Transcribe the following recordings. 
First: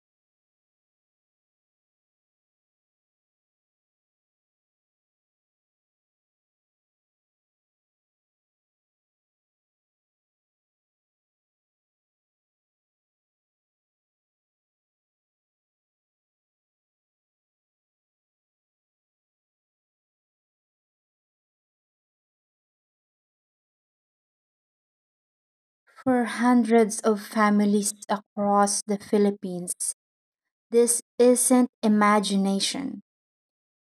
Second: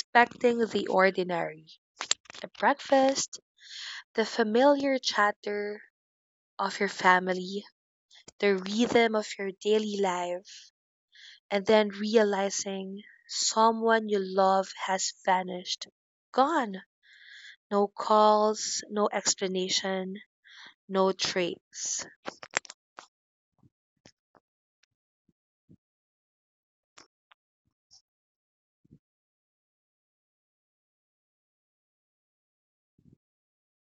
expecting the ordinary, the breakfast, the familiar chatter of your family, the rhythm of your daily life, and then realizing someone you love has vanished. Gone. No calls, no explanation, no trace. For hundreds of families across the Philippines, this isn't imagination.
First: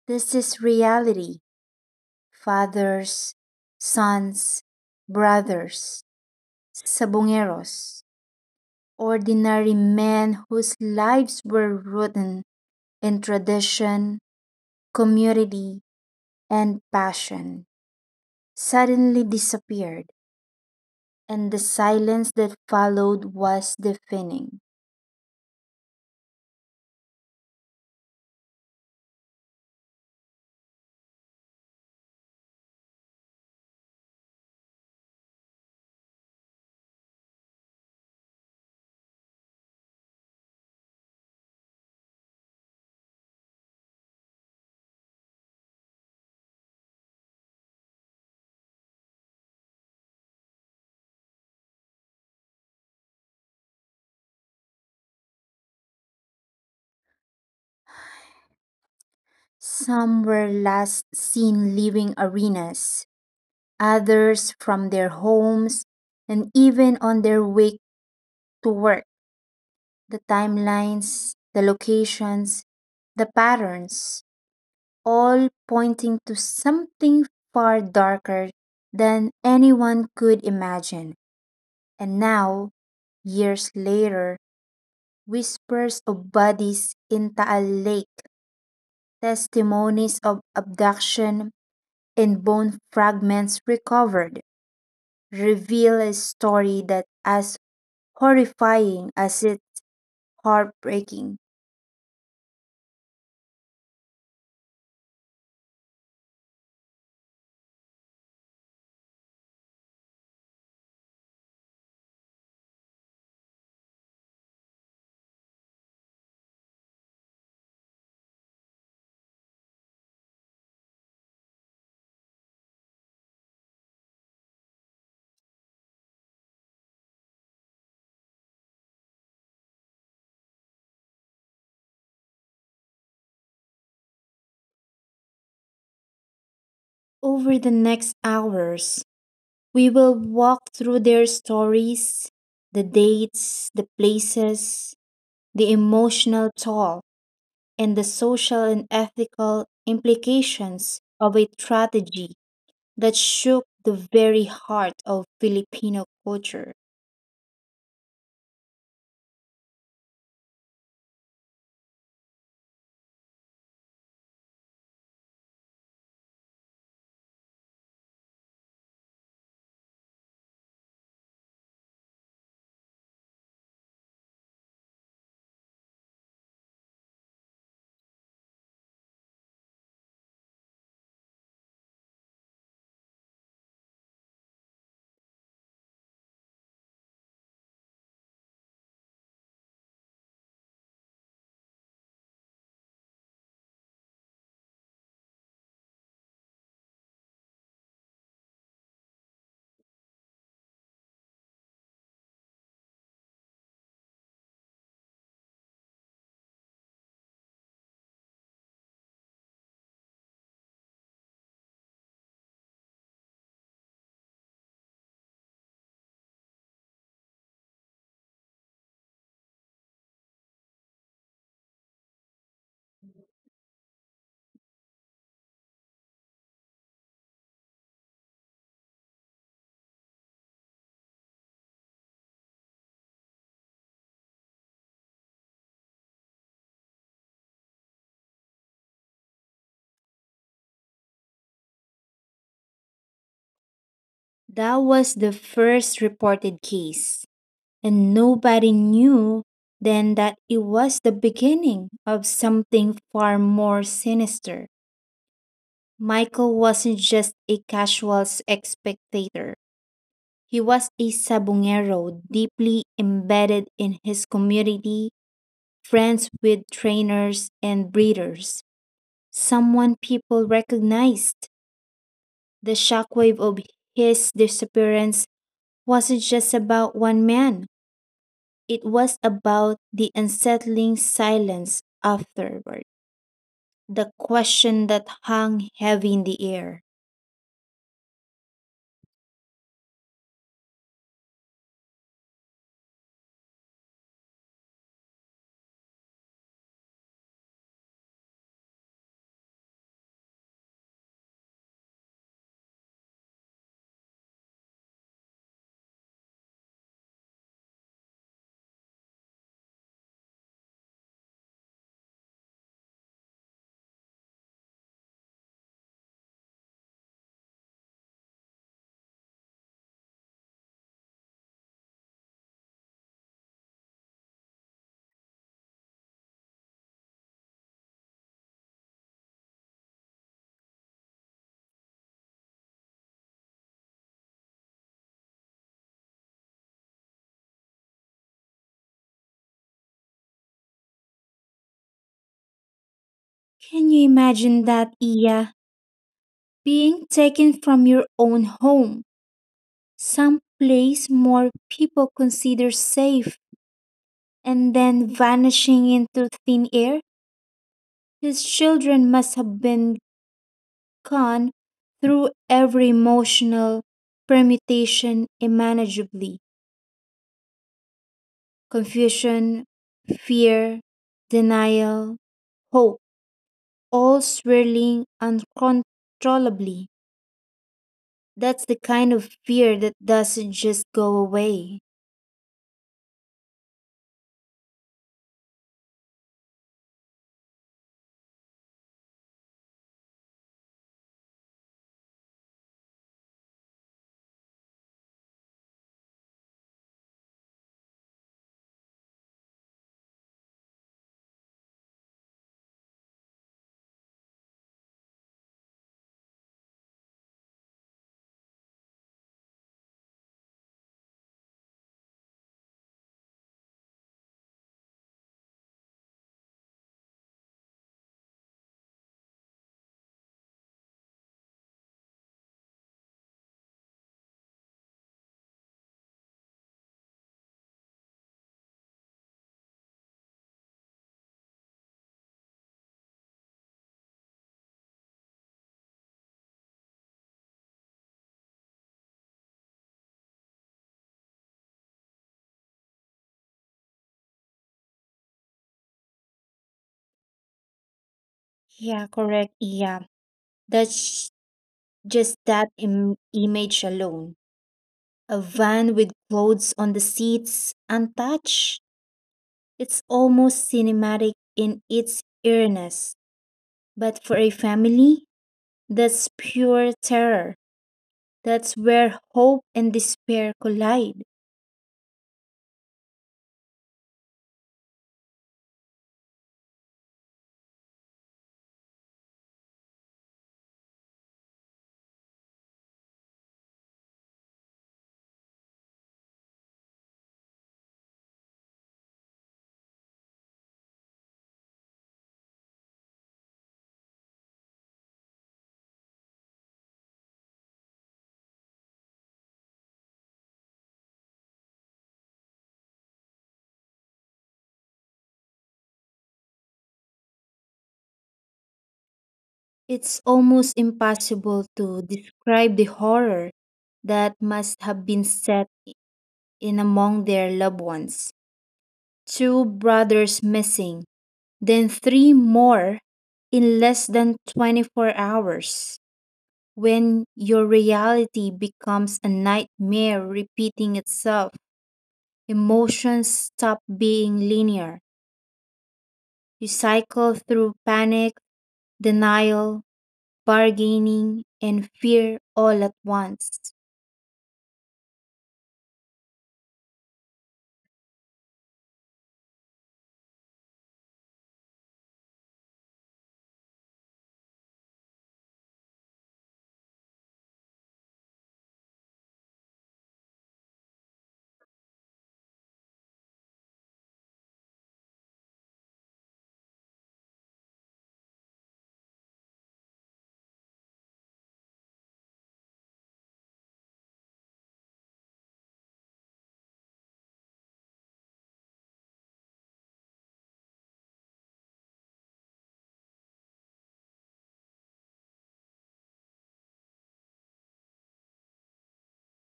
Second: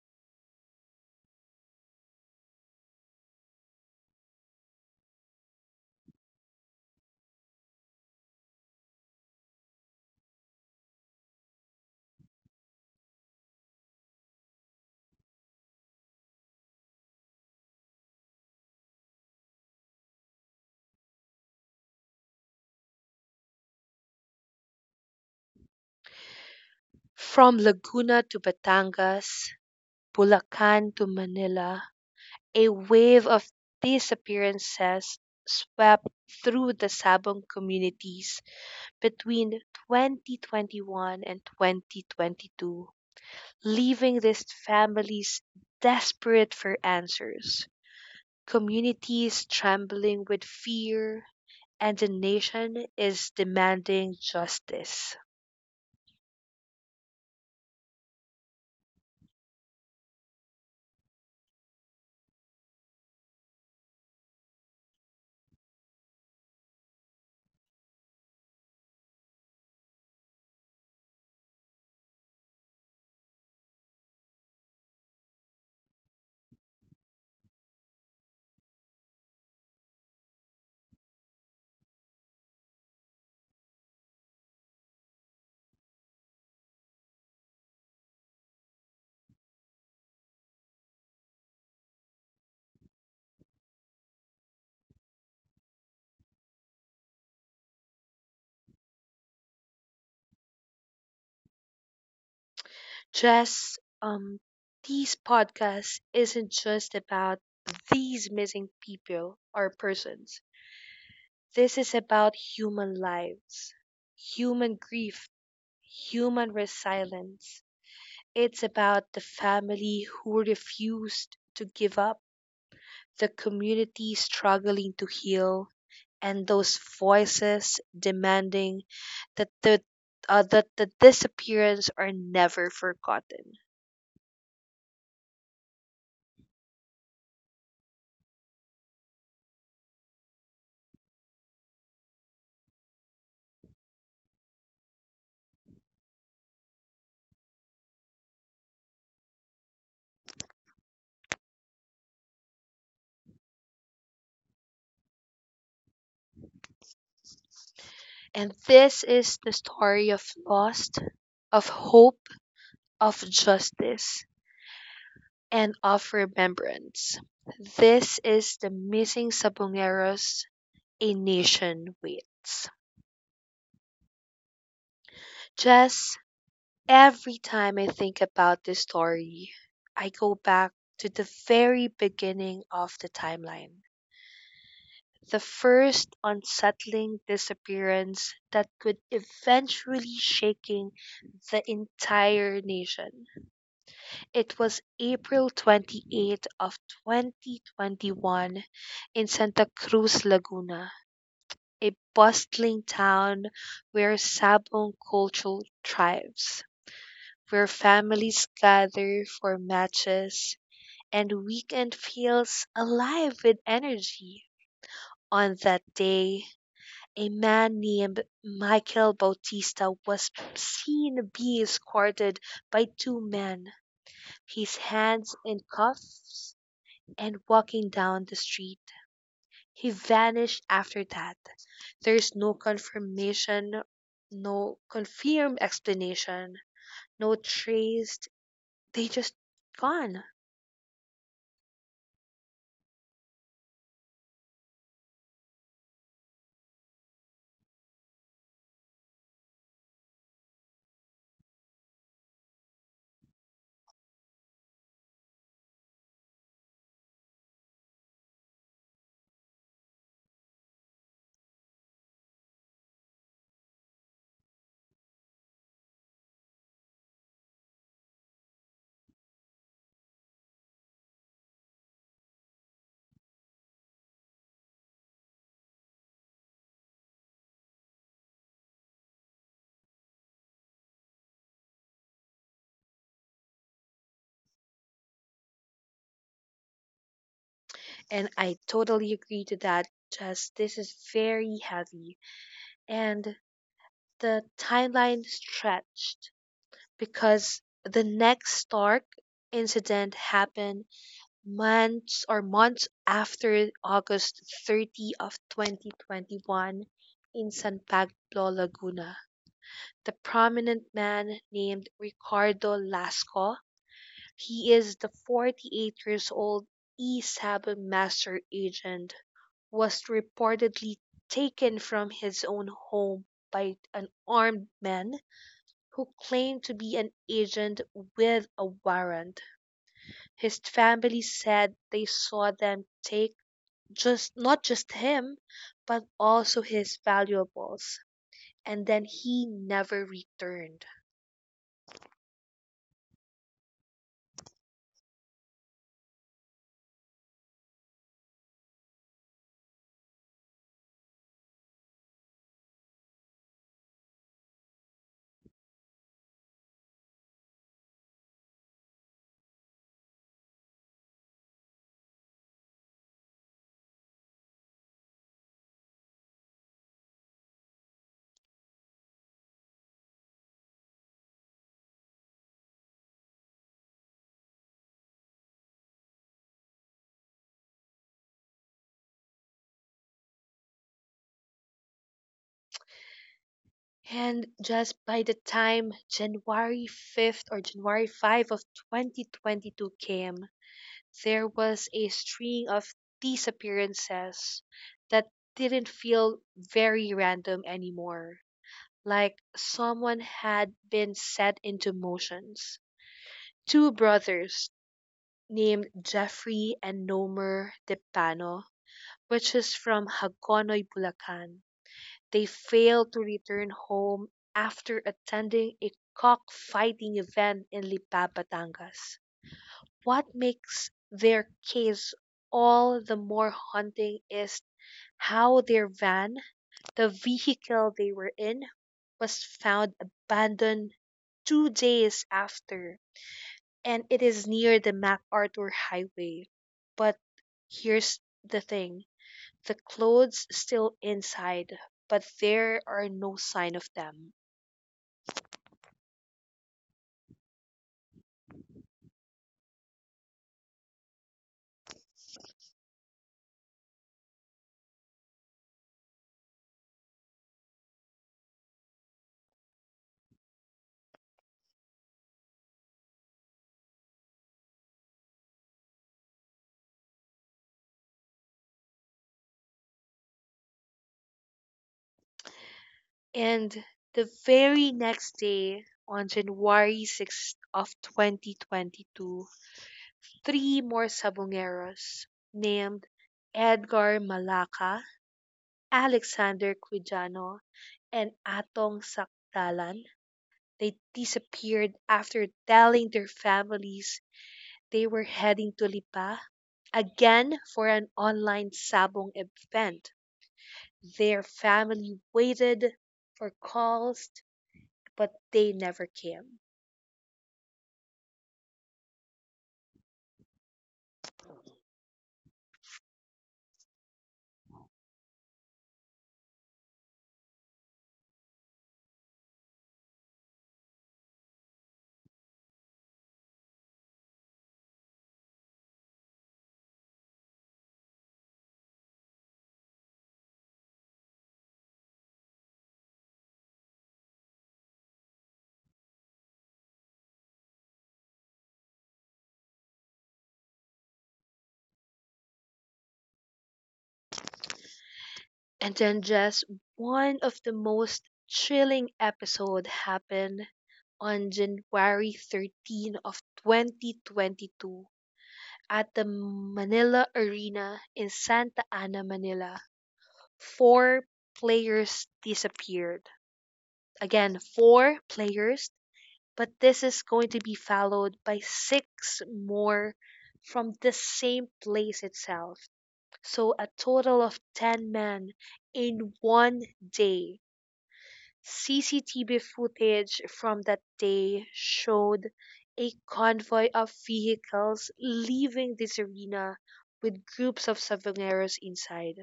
This is reality. Fathers, sons, brothers, sabongeros, ordinary men whose lives were rooted in tradition, community, and passion, suddenly disappeared, and the silence that followed was deafening. From Laguna to Batangas, Bulacan to Manila, a wave of disappearances swept through the Sabong communities between 2021 and 2022, leaving these families desperate for answers, communities trembling with fear, and the nation is demanding justice. Some were last seen leaving arenas, others from their homes, and even on their way to work. The timelines, the locations, the patterns, all pointing to something far darker than anyone could imagine. And now, years later, whispers of bodies in Taal Lake, testimonies of abduction, and bone fragments recovered reveal a story that as horrifying as it's heartbreaking. Just This podcast isn't just about these missing people or persons. This is about human lives, human grief, human resilience. It's about the family who refused to give up, the community struggling to heal, and those voices demanding that the disappearance are never forgotten. Over the next hours, we will walk through their stories, the dates, the places, the emotional toll, and the social and ethical implications of a tragedy that shook the very heart of Filipino culture. And this is the story of lost, of hope, of justice, and of remembrance. This is the missing Sabongeros, a nation waits. Just every time I think about this story, I go back to the very beginning of the timeline. The first unsettling disappearance that could eventually shaking the entire nation. It was April 28th of 2021 in Santa Cruz, Laguna, a bustling town where Sabong culture thrives, where families gather for matches and weekend feels alive with energy. On that day, a man named Michael Bautista was seen being escorted by two men, his hands in cuffs and walking down the street. He vanished after that. There is no confirmation, no confirmed explanation, no trace. They just gone. That was the first reported case, and nobody knew then that it was the beginning of something far more sinister. Michael wasn't just a casual spectator. He was a sabongero deeply embedded in his community, friends with trainers and breeders, someone people recognized. The shockwave of his disappearance wasn't just about one man. It was about the unsettling silence afterward, the question that hung heavy in the air. And I totally agree to that. Just this is very heavy. And the timeline stretched because the next Stark incident happened months after August 30 of 2021 in San Pablo, Laguna. The prominent man named Ricardo Lasco, he is the 48 years old ESAB master agent, was reportedly taken from his own home by an armed man who claimed to be an agent with a warrant. His family said they saw them take just not just him, but also his valuables. And then he never returned. Can you imagine that, Iya? Being taken from your own home, some place more people consider safe, and then vanishing into thin air? His children must have been gone through every emotional permutation imaginably. Confusion, fear, denial, hope, all swirling uncontrollably. That's the kind of fear that doesn't just go away. And just by the time January 5th or January 5 of 2022 came, there was a string of disappearances that didn't feel very random anymore. Like someone had been set into motions. Two brothers named Jeffrey and Nomer Depano purchased from Hagonoy, Bulacan. They failed to return home after attending a cockfighting event in Lipa, Batangas. What makes their case all the more haunting is how their van, the vehicle they were in, was found abandoned 2 days after, and it is near the MacArthur Highway. But here's the thing, the clothes still inside, but there are no sign of them. Yeah, correct. Yeah, that's just image alone. A van with clothes on the seats, untouched. It's almost cinematic in its eeriness. But for a family, that's pure terror. That's where hope and despair collide. And the very next day, on January 6th of 2022, three more Sabongeros named Edgar Malaca, Alexander Quijano, and Atong Sakdalan. They disappeared after telling their families they were heading to Lipa again for an online sabong event. Their family waited for calls, but they never came. It's almost impossible to describe the horror that must have been set in among their loved ones. Two brothers missing, then three more in less than 24 hours. When your reality becomes a nightmare repeating itself, emotions stop being linear. You cycle through panic, denial, bargaining, and fear all at once. And then just one of the most chilling episode happened on January 13 of 2022 at the Manila Arena in Santa Ana, Manila, four players disappeared. Again, four players, but this is going to be followed by six more from the same place itself. So a total of 10 men in one day. CCTV footage from that day showed a convoy of vehicles leaving this arena with groups of Savangeros inside,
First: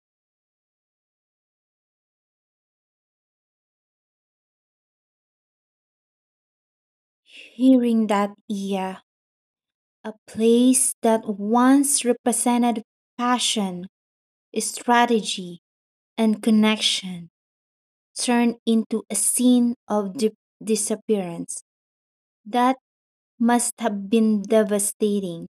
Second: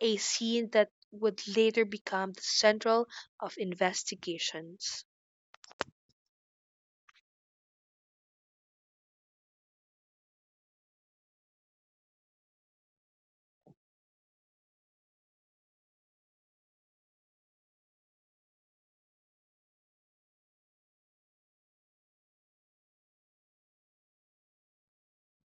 a scene that would later become the central of investigations. Hearing that, yeah, a place that once represented passion, strategy, and connection turned into a scene of disappearance. That must have been devastating.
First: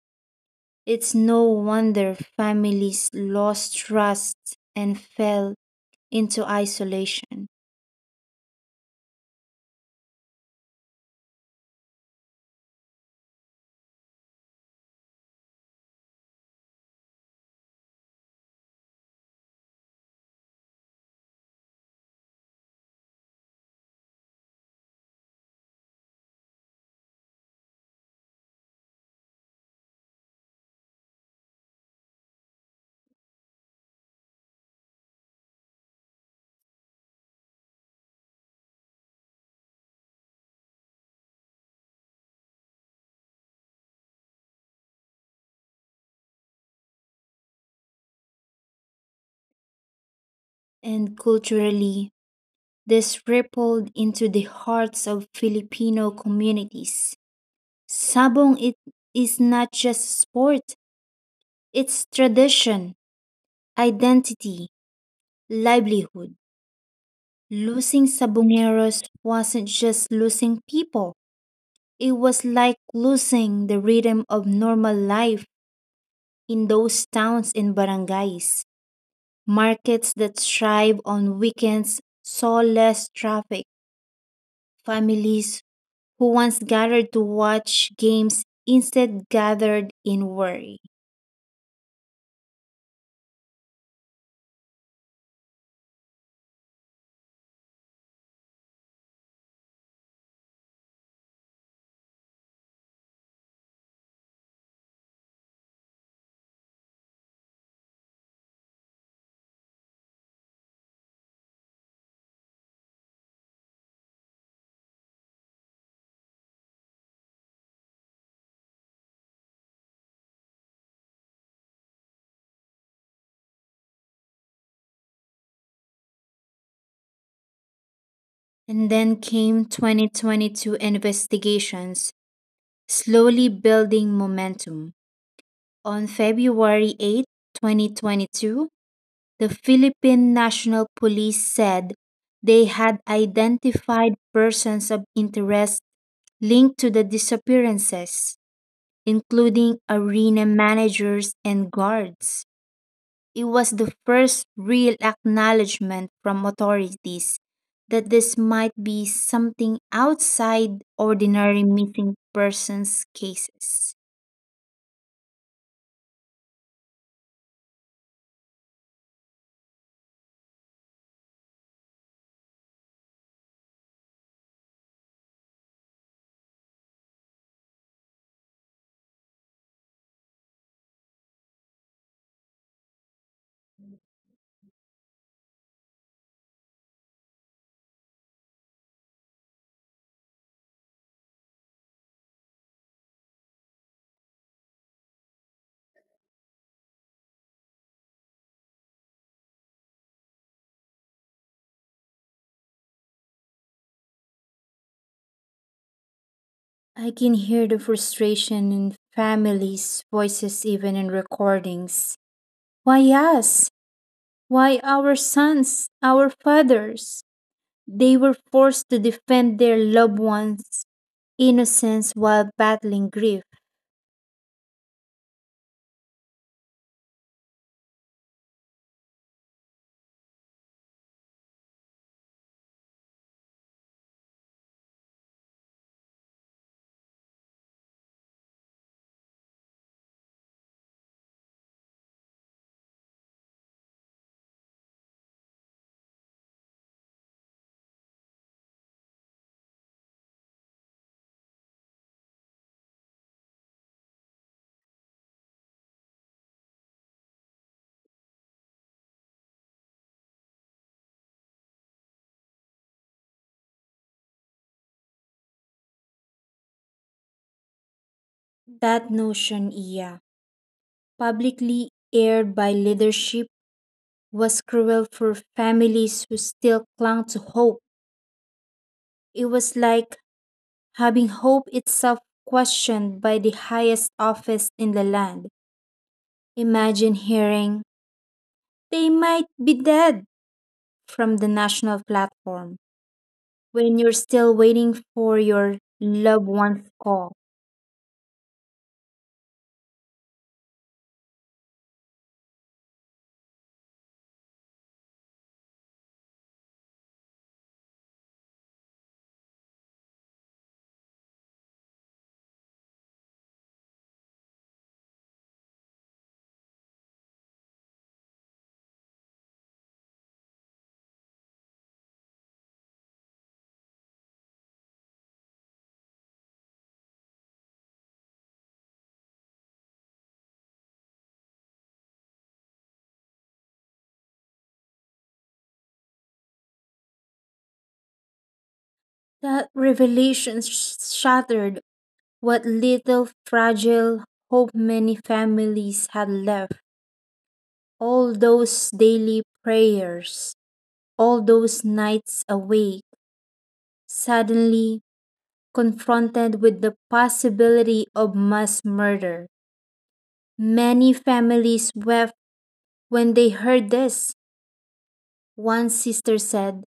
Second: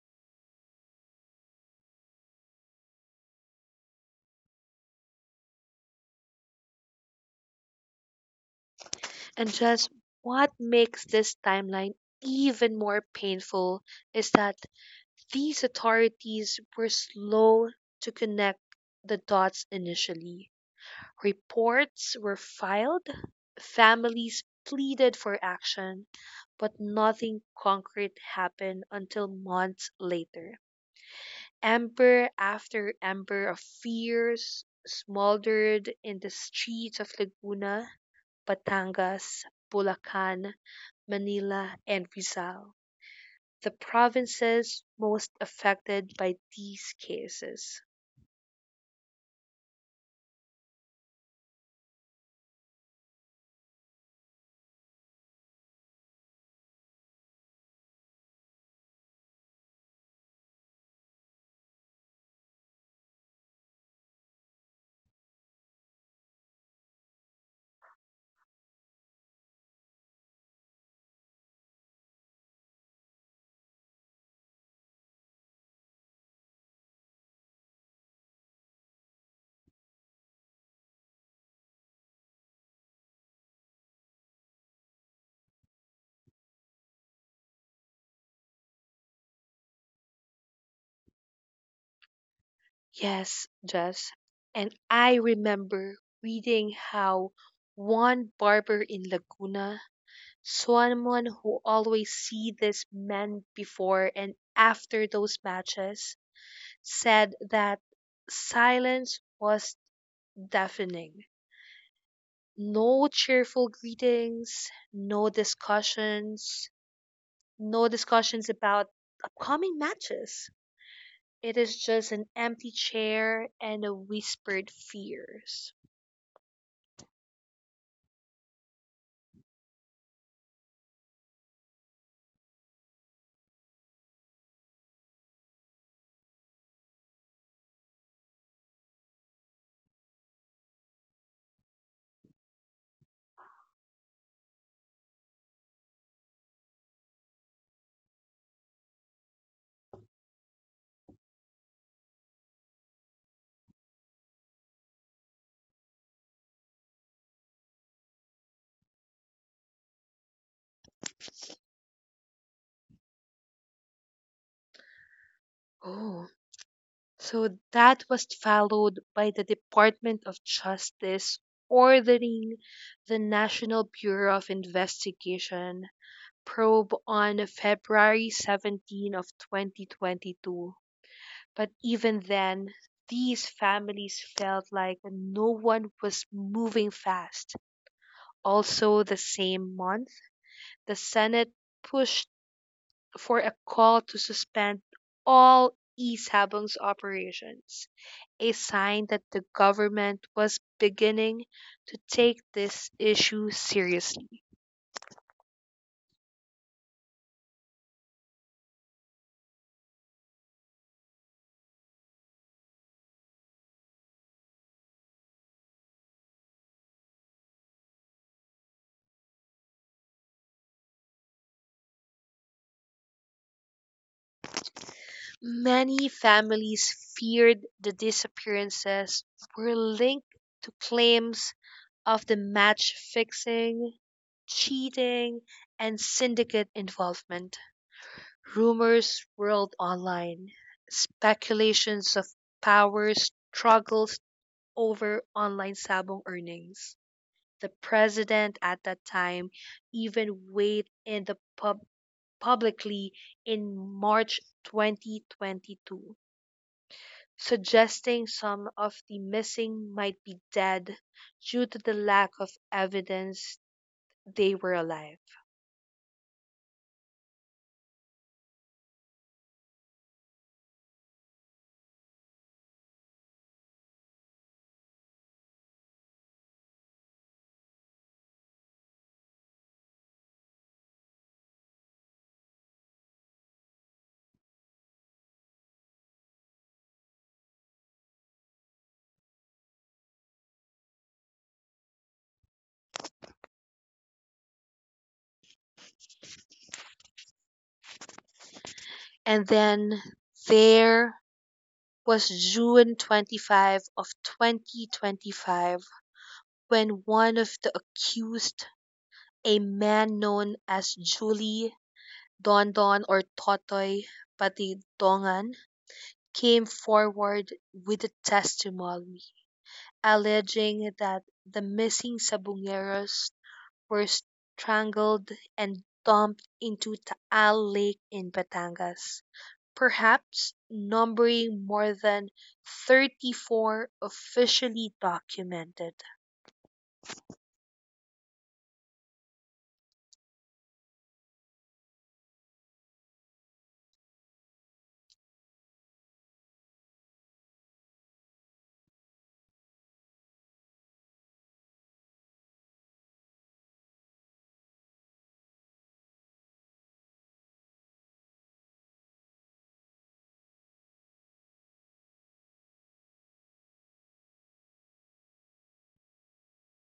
It's no wonder families lost trust and fell into isolation. And just what makes this timeline even more painful is that these authorities were slow to connect the dots initially. Reports were filed, families pleaded for action, but nothing concrete happened until months later. Ember after ember of fears smoldered in the streets of Laguna, Batangas, Bulacan, Manila, and Rizal, the provinces most affected by these cases. And culturally, this rippled into the hearts of Filipino communities. Sabong, it is not just sport, it's tradition, identity, livelihood. Losing Sabongeros wasn't just losing people. It was like losing the rhythm of normal life in those towns and barangays. Markets that thrive on weekends saw less traffic, families who once gathered to watch games instead gathered in worry. Yes, Jess. And I remember reading how one barber in Laguna, someone who always see this man before and after those matches, said that silence was deafening. No cheerful greetings, no discussions about upcoming matches. It is just an empty chair and a whispered fears. And then came 2022 investigations, slowly building momentum. On February 8, 2022, the Philippine National Police said they had identified persons of interest linked to the disappearances, including arena managers and guards. It was the first real acknowledgement from authorities that this might be something outside ordinary missing persons cases. Oh, so that was followed by the Department of Justice ordering the National Bureau of Investigation probe on February 17th of 2022. But even then, these families felt like no one was moving fast. Also the same month, the Senate pushed for a call to suspend all e eSabung's operations, a sign that the government was beginning to take this issue seriously. I can hear the frustration in families' voices, even in recordings. Why us? Why our sons, our fathers? They were forced to defend their loved ones' innocence while battling grief. Many families feared the disappearances were linked to claims of the match fixing, cheating, and syndicate involvement. Rumors swirled online, speculations of power struggles over online sabong earnings. The president at that time even weighed in publicly in March 2022, suggesting some of the missing might be dead due to the lack of evidence they were alive. That notion, yeah, publicly aired by leadership, was cruel for families who still clung to hope. It was like having hope itself questioned by the highest office in the land. Imagine hearing, they might be dead, from the national platform when you're still waiting for your loved one's call. And then there was June 25 of 2025 when one of the accused, a man known as Julie Don Don or Totoy Patidongan, came forward with a testimony, alleging that the missing Sabongeros were strangled and dumped into Taal Lake in Batangas, perhaps numbering more than 34 officially documented. That revelation shattered what little fragile hope many families had left. All those daily prayers, all those nights awake, suddenly confronted with the possibility of mass murder. Many families wept when they heard this. One sister said,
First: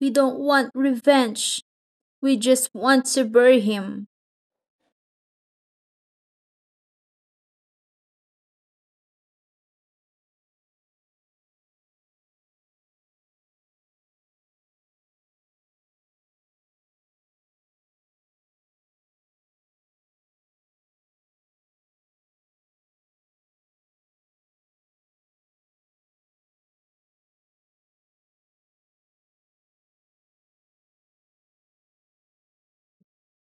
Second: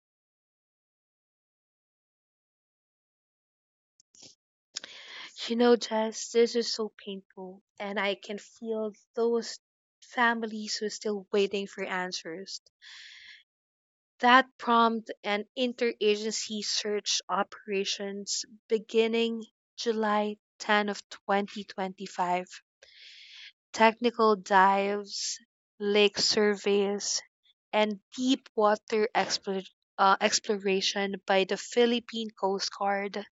"We don't want revenge. We just want to bury him." You know, Jess, this is so painful, and I can feel those families who are still waiting for answers. That prompt an interagency search operations beginning July 10 of 2025. Technical dives, lake surveys, and deep water exploration by the Philippine Coast Guard,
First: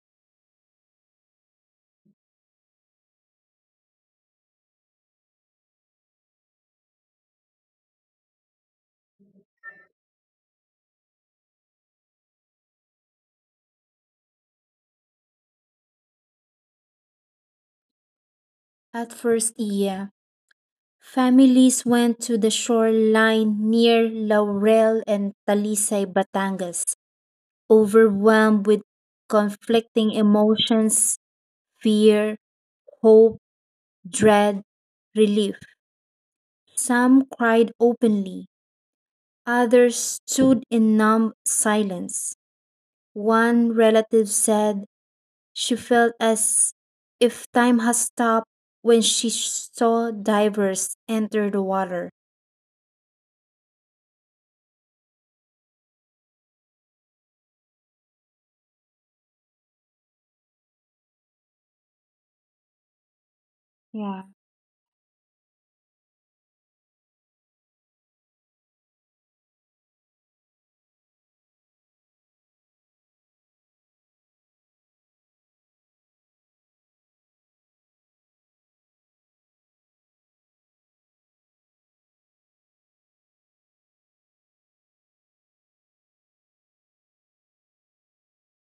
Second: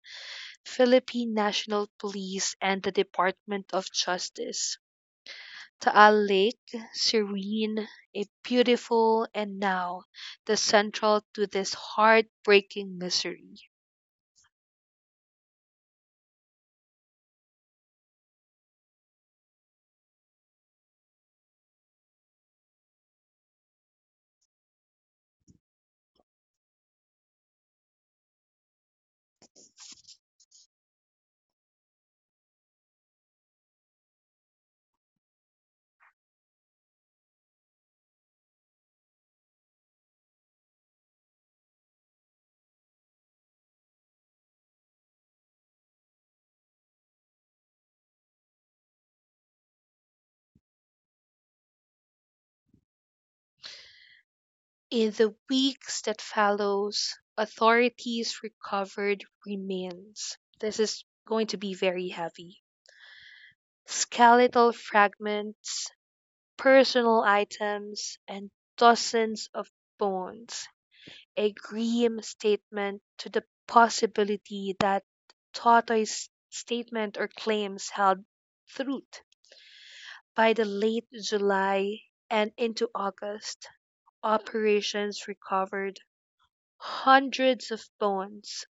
Philippine National Police, and the Department of Justice. Taal Lake, serene, a beautiful, and now the central to this heartbreaking misery. At first, yeah. Families went to the shoreline near Laurel and Talisay, Batangas, overwhelmed with conflicting emotions, fear, hope, dread, relief. Some cried openly, others stood in numb silence. One relative said she felt as if time has stopped when she saw divers enter the water. In the weeks that follows, authorities recovered remains. This is going to be very heavy. Yeah. Skeletal fragments, personal items, and dozens of bones, a grim statement to the possibility that Totoy's statement or claims held truth. By the late July and into August, operations recovered hundreds of bones,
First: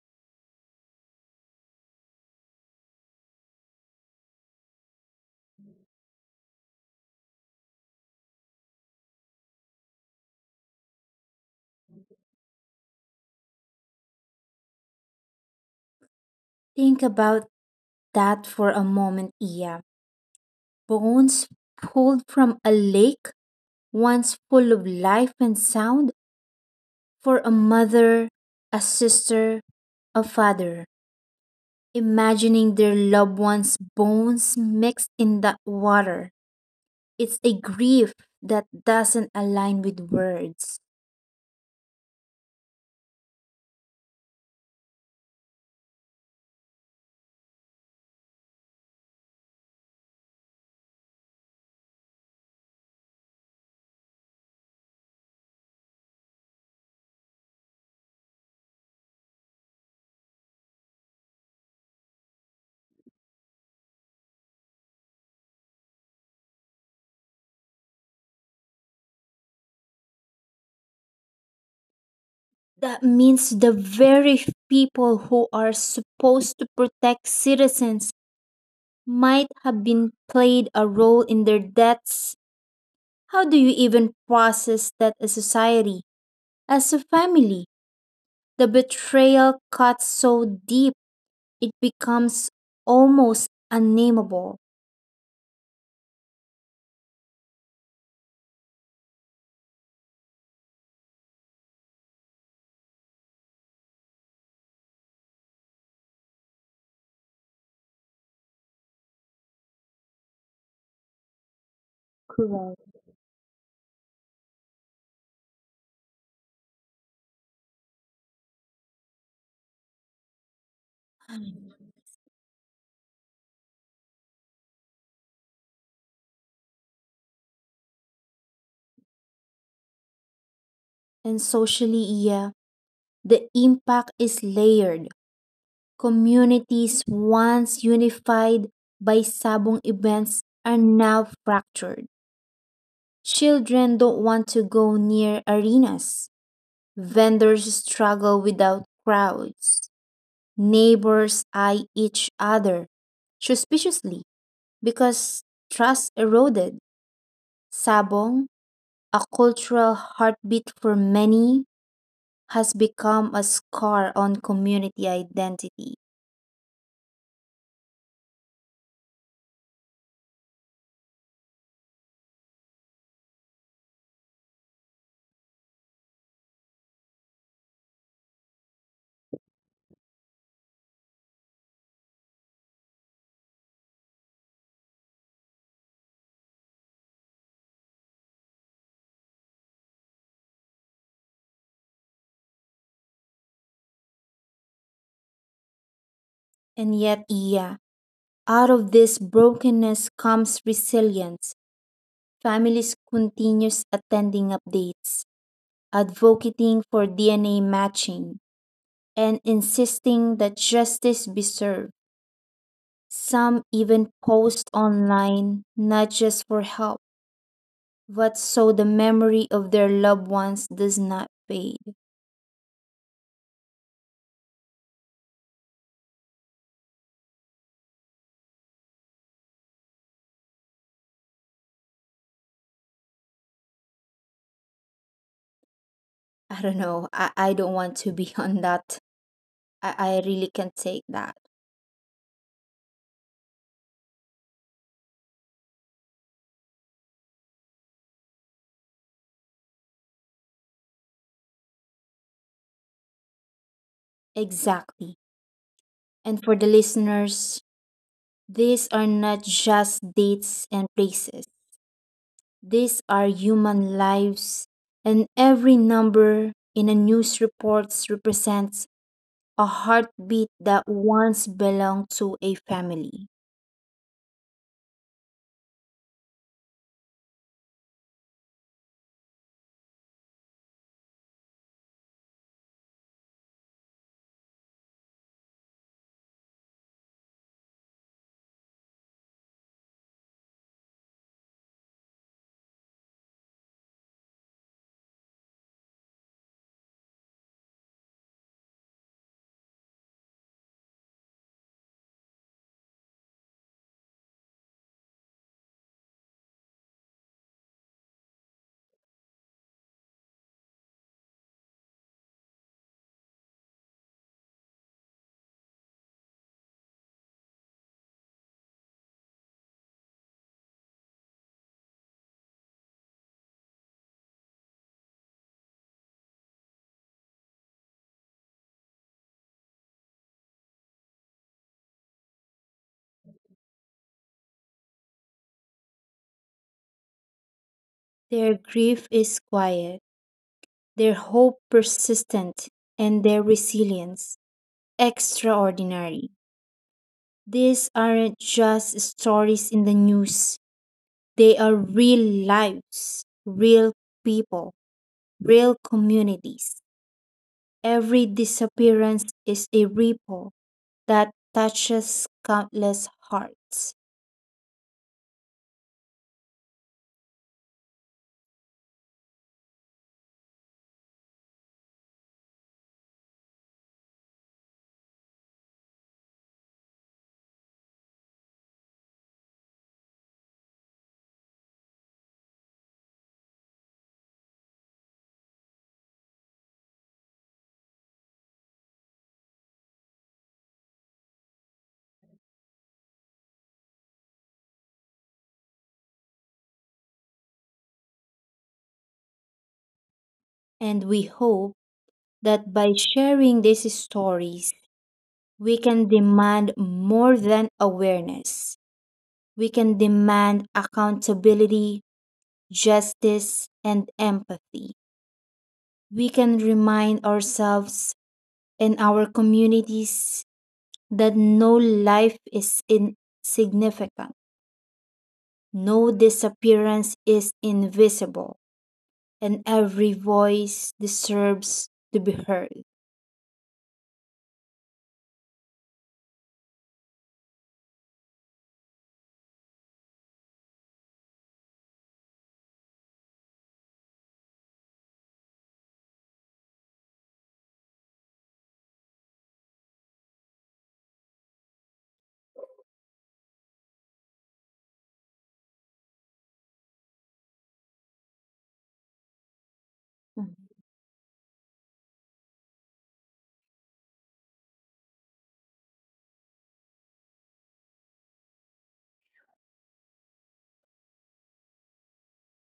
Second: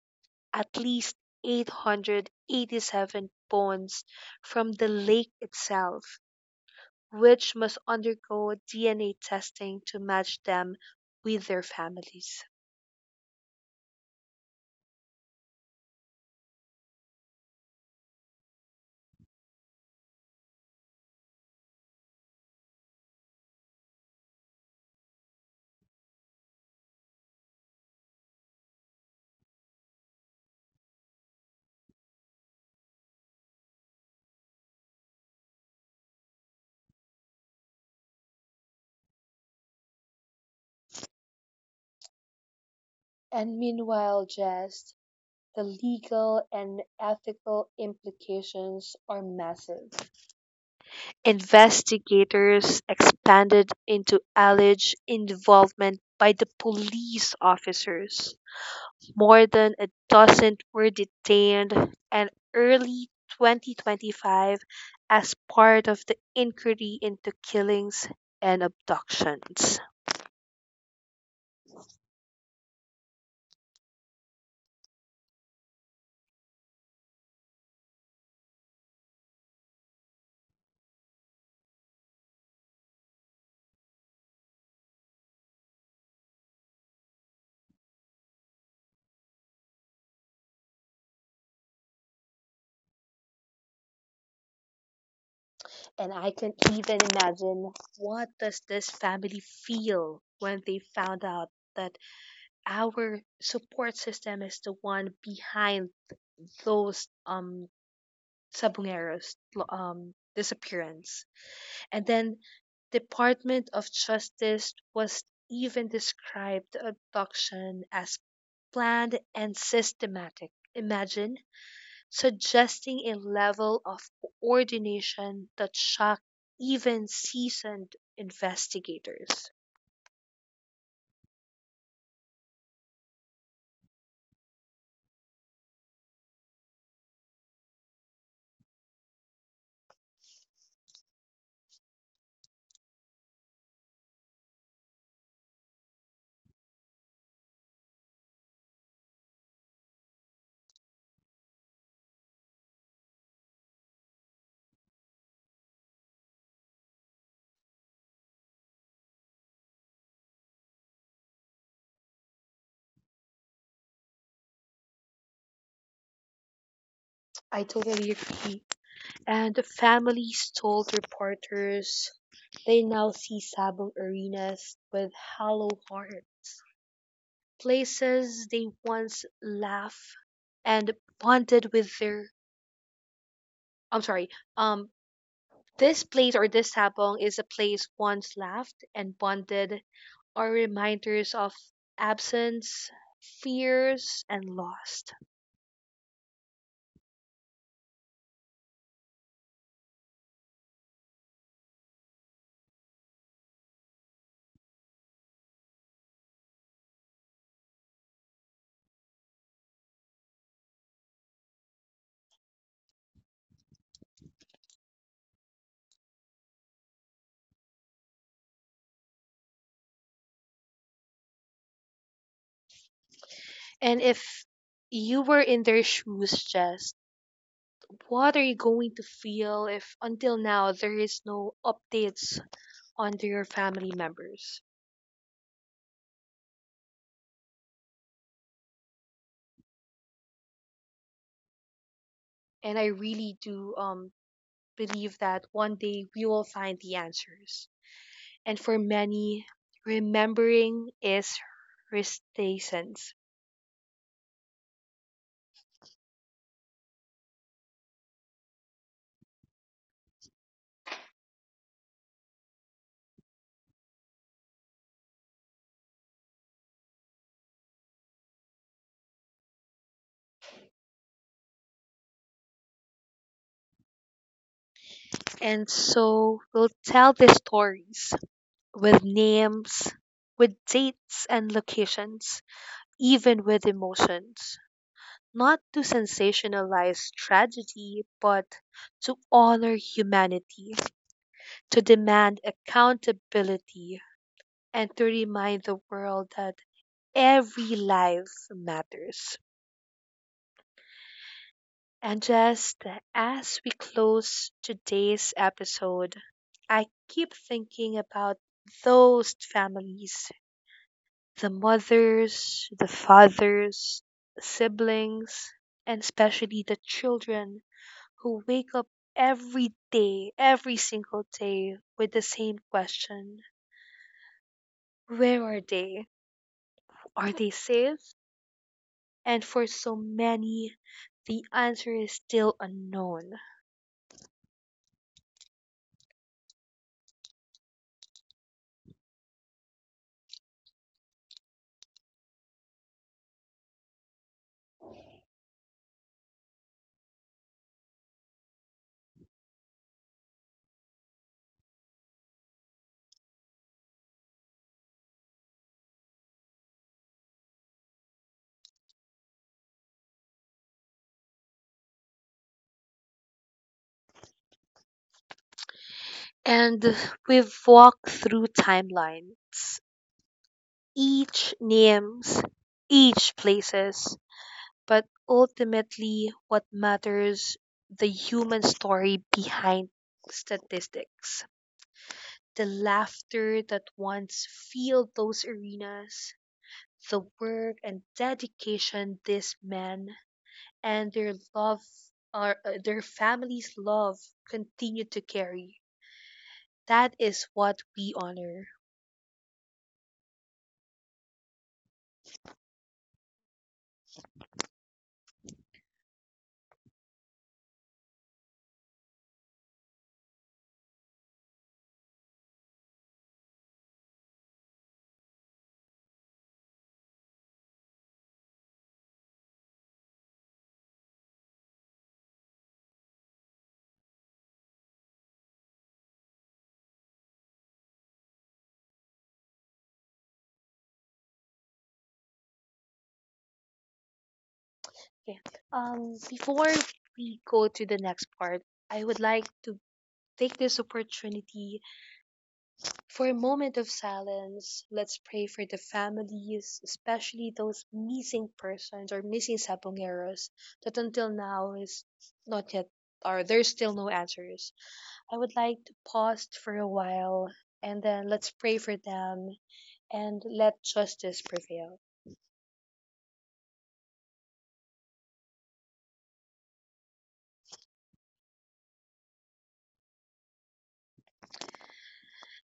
at least 887 bones from the lake itself, which must undergo DNA testing to match them with their families. Think about that for a moment, Iya. Bones pulled from a lake once full of life and sound, for a mother, a sister, a father, imagining their loved one's bones mixed in that water. It's a grief that doesn't align with words. And meanwhile, Jess, the legal and ethical implications are massive. Investigators expanded into alleged involvement by the police officers. More than a dozen were detained in early 2025 as part of the inquiry into killings and abductions. That means the very people who are supposed to protect citizens might have been played a role in their deaths. How do you even process that as society? As a family, the betrayal cuts so deep it becomes almost unnameable. And I can even imagine, what does this family feel when they found out that our support system is the one behind those Sabunero's disappearance. And then Correct. Department of Justice was even described the abduction as planned and systematic. Imagine suggesting a level of coordination that shocked even seasoned investigators. And socially, yeah, the impact is layered. Communities once unified by sabong events are now fractured. Children don't want to go near arenas. Vendors struggle without crowds. Neighbors eye each other suspiciously because trust eroded. Sabong, a cultural heartbeat for many, has become a scar on community identity. I totally agree. And the families told reporters they now see sabo arenas with hollow hearts, places they once laughed and bonded with their. I'm sorry. Um, this place or this sabong is a place once laughed and bonded, are reminders of absence, fears, and lost. And yet, yeah, out of this brokenness comes resilience. Families continues attending updates, advocating for DNA matching, and insisting that justice be served. Some even post online not just for help, but so the memory of their loved ones does not fade. And if you were in their shoes, just what are you going to feel if until now there is no updates on their family members? I don't know. I don't want to be on that. I really can't take that. And I really do believe that one day we will find the answers. And for many, remembering is resistance. Exactly. And for the listeners, these are not just dates and places, these are human lives. And every number in a news reports represents a heartbeat that once belonged to a family. And so we'll tell the stories with names, with dates and locations, even with emotions. Not to sensationalize tragedy, but to honor humanity, to demand accountability, and to remind the world that every life matters. And just as we close today's episode, I keep thinking about those families, the mothers, the fathers, siblings, and especially the children who wake up every day, every single day with the same question, where are they? Are they safe? And for so many, the answer is still unknown. Their grief is quiet, their hope persistent, and their resilience extraordinary. These aren't just stories in the news, they are real lives, real people, real communities. Every disappearance is a ripple that touches countless hearts. And we've walked through timelines, each names, each places, but ultimately what matters, the human story behind statistics. The laughter that once filled those arenas, the work and dedication these men and their love or their families' love continue to carry. That is what we honor. And we hope that by sharing these stories, we can demand more than awareness. We can demand accountability, justice, and empathy. We can remind ourselves in our communities that no life is insignificant, no disappearance is invisible, and every voice deserves to be heard. Okay. Before we go to the next part, I would like to take this opportunity for a moment of silence. Let's pray for the families, especially those missing persons or missing sabongeros that until now is not yet or there's still no answers. I would like to pause for a while and then let's pray for them and Mhm. let justice prevail.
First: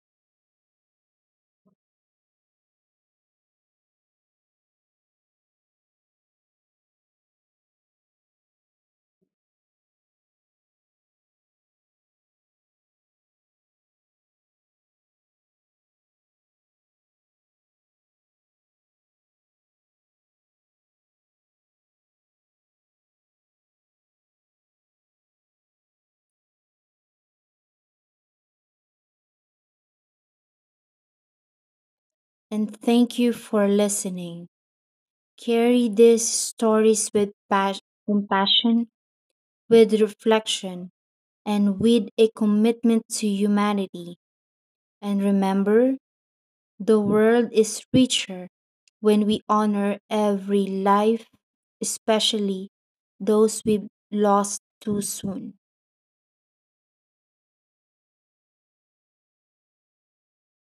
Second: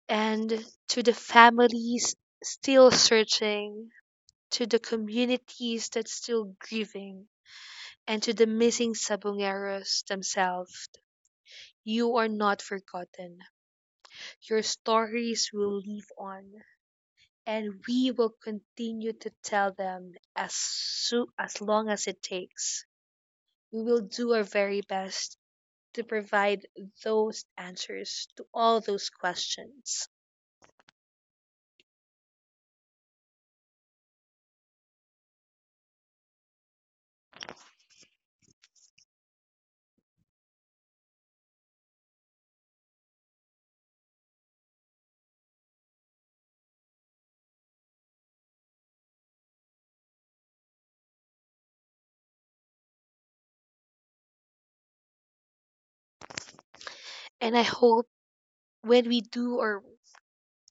And to the families still searching, to the communities that's still grieving, and to the missing Sabongeros themselves. You are not forgotten. Your stories will live on, and we will continue to tell them as long as it takes. We will do our very best to provide those answers to all those questions. And thank you for listening. Carry these stories with compassion, with reflection, and with a commitment to humanity. And remember, the world is richer when we honor every life, especially those we've lost too soon. And I hope when we do our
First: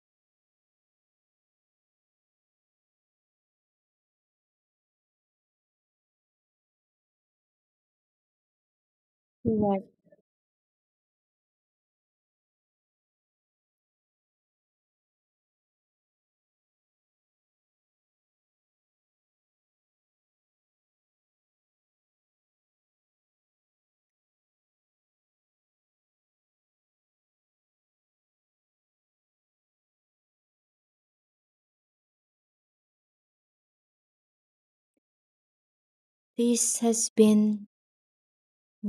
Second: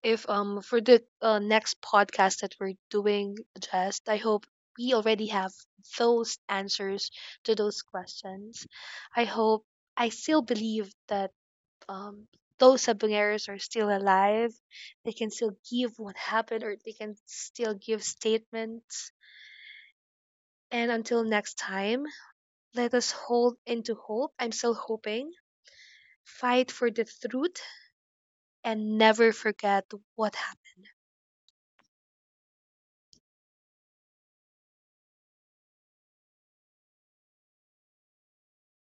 if for the next podcast that we're doing, just I hope we already have those answers to those questions. I hope Right. I still believe that um those Sabangeros are still alive, they can still give what happened or they can still give statements. And until next time, let us hold into hope. I'm still hoping, fight for the truth, and never forget what happened. This has been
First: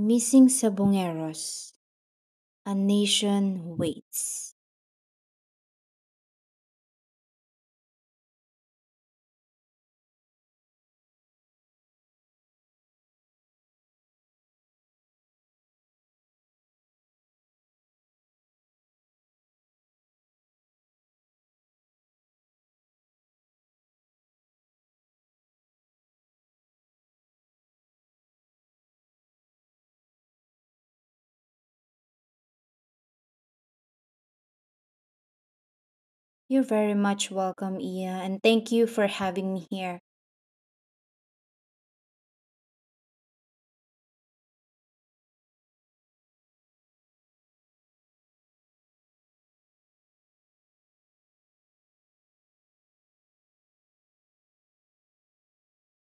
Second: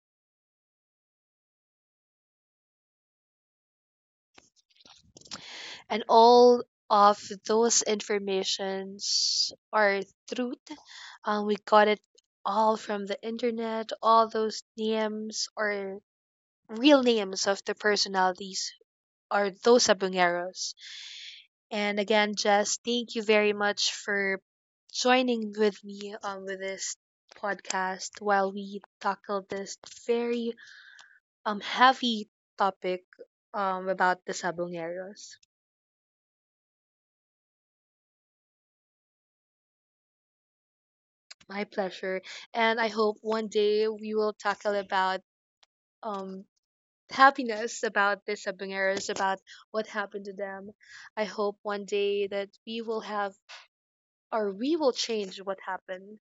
Missing Sabongeros, A Nation Waits. And all of those informations are truth. We got it all from the internet. All those names are real names of the personalities are those abungeros. And again, Jess, thank you very much for joining with me with this podcast while we tackle this very heavy topic about the sabongeros. You're very much welcome, Iya, and thank you for having me here. My pleasure. And I hope one day we will tackle about um happiness, about the Sabangeros, about what happened to them. I hope one day that we will have or we will change what happened.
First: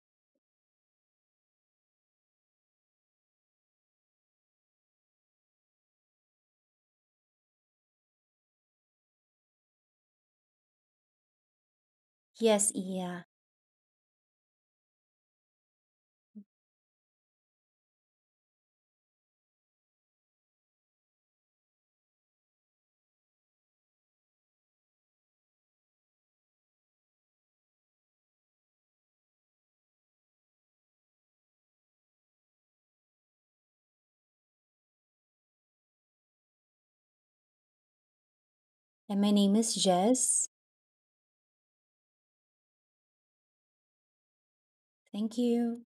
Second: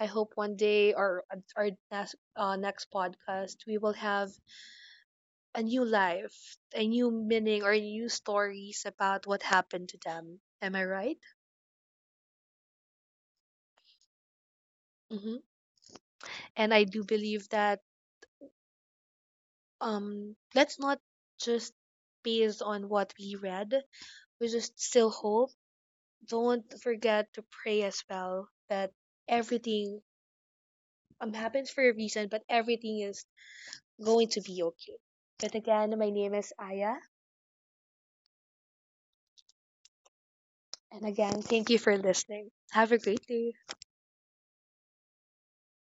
I hope one day or at our next podcast we will have a new life, a new meaning or new stories about what happened to them. Am I right? Yes, Iya. Hmm. And I do believe that let's not just based on what we read, we just still hope. Don't forget to pray as well that everything happens for a reason, but everything is going to be okay. But again, my name is aya. And my name is Jess. And again, thank you for listening, have a great day. Thank you.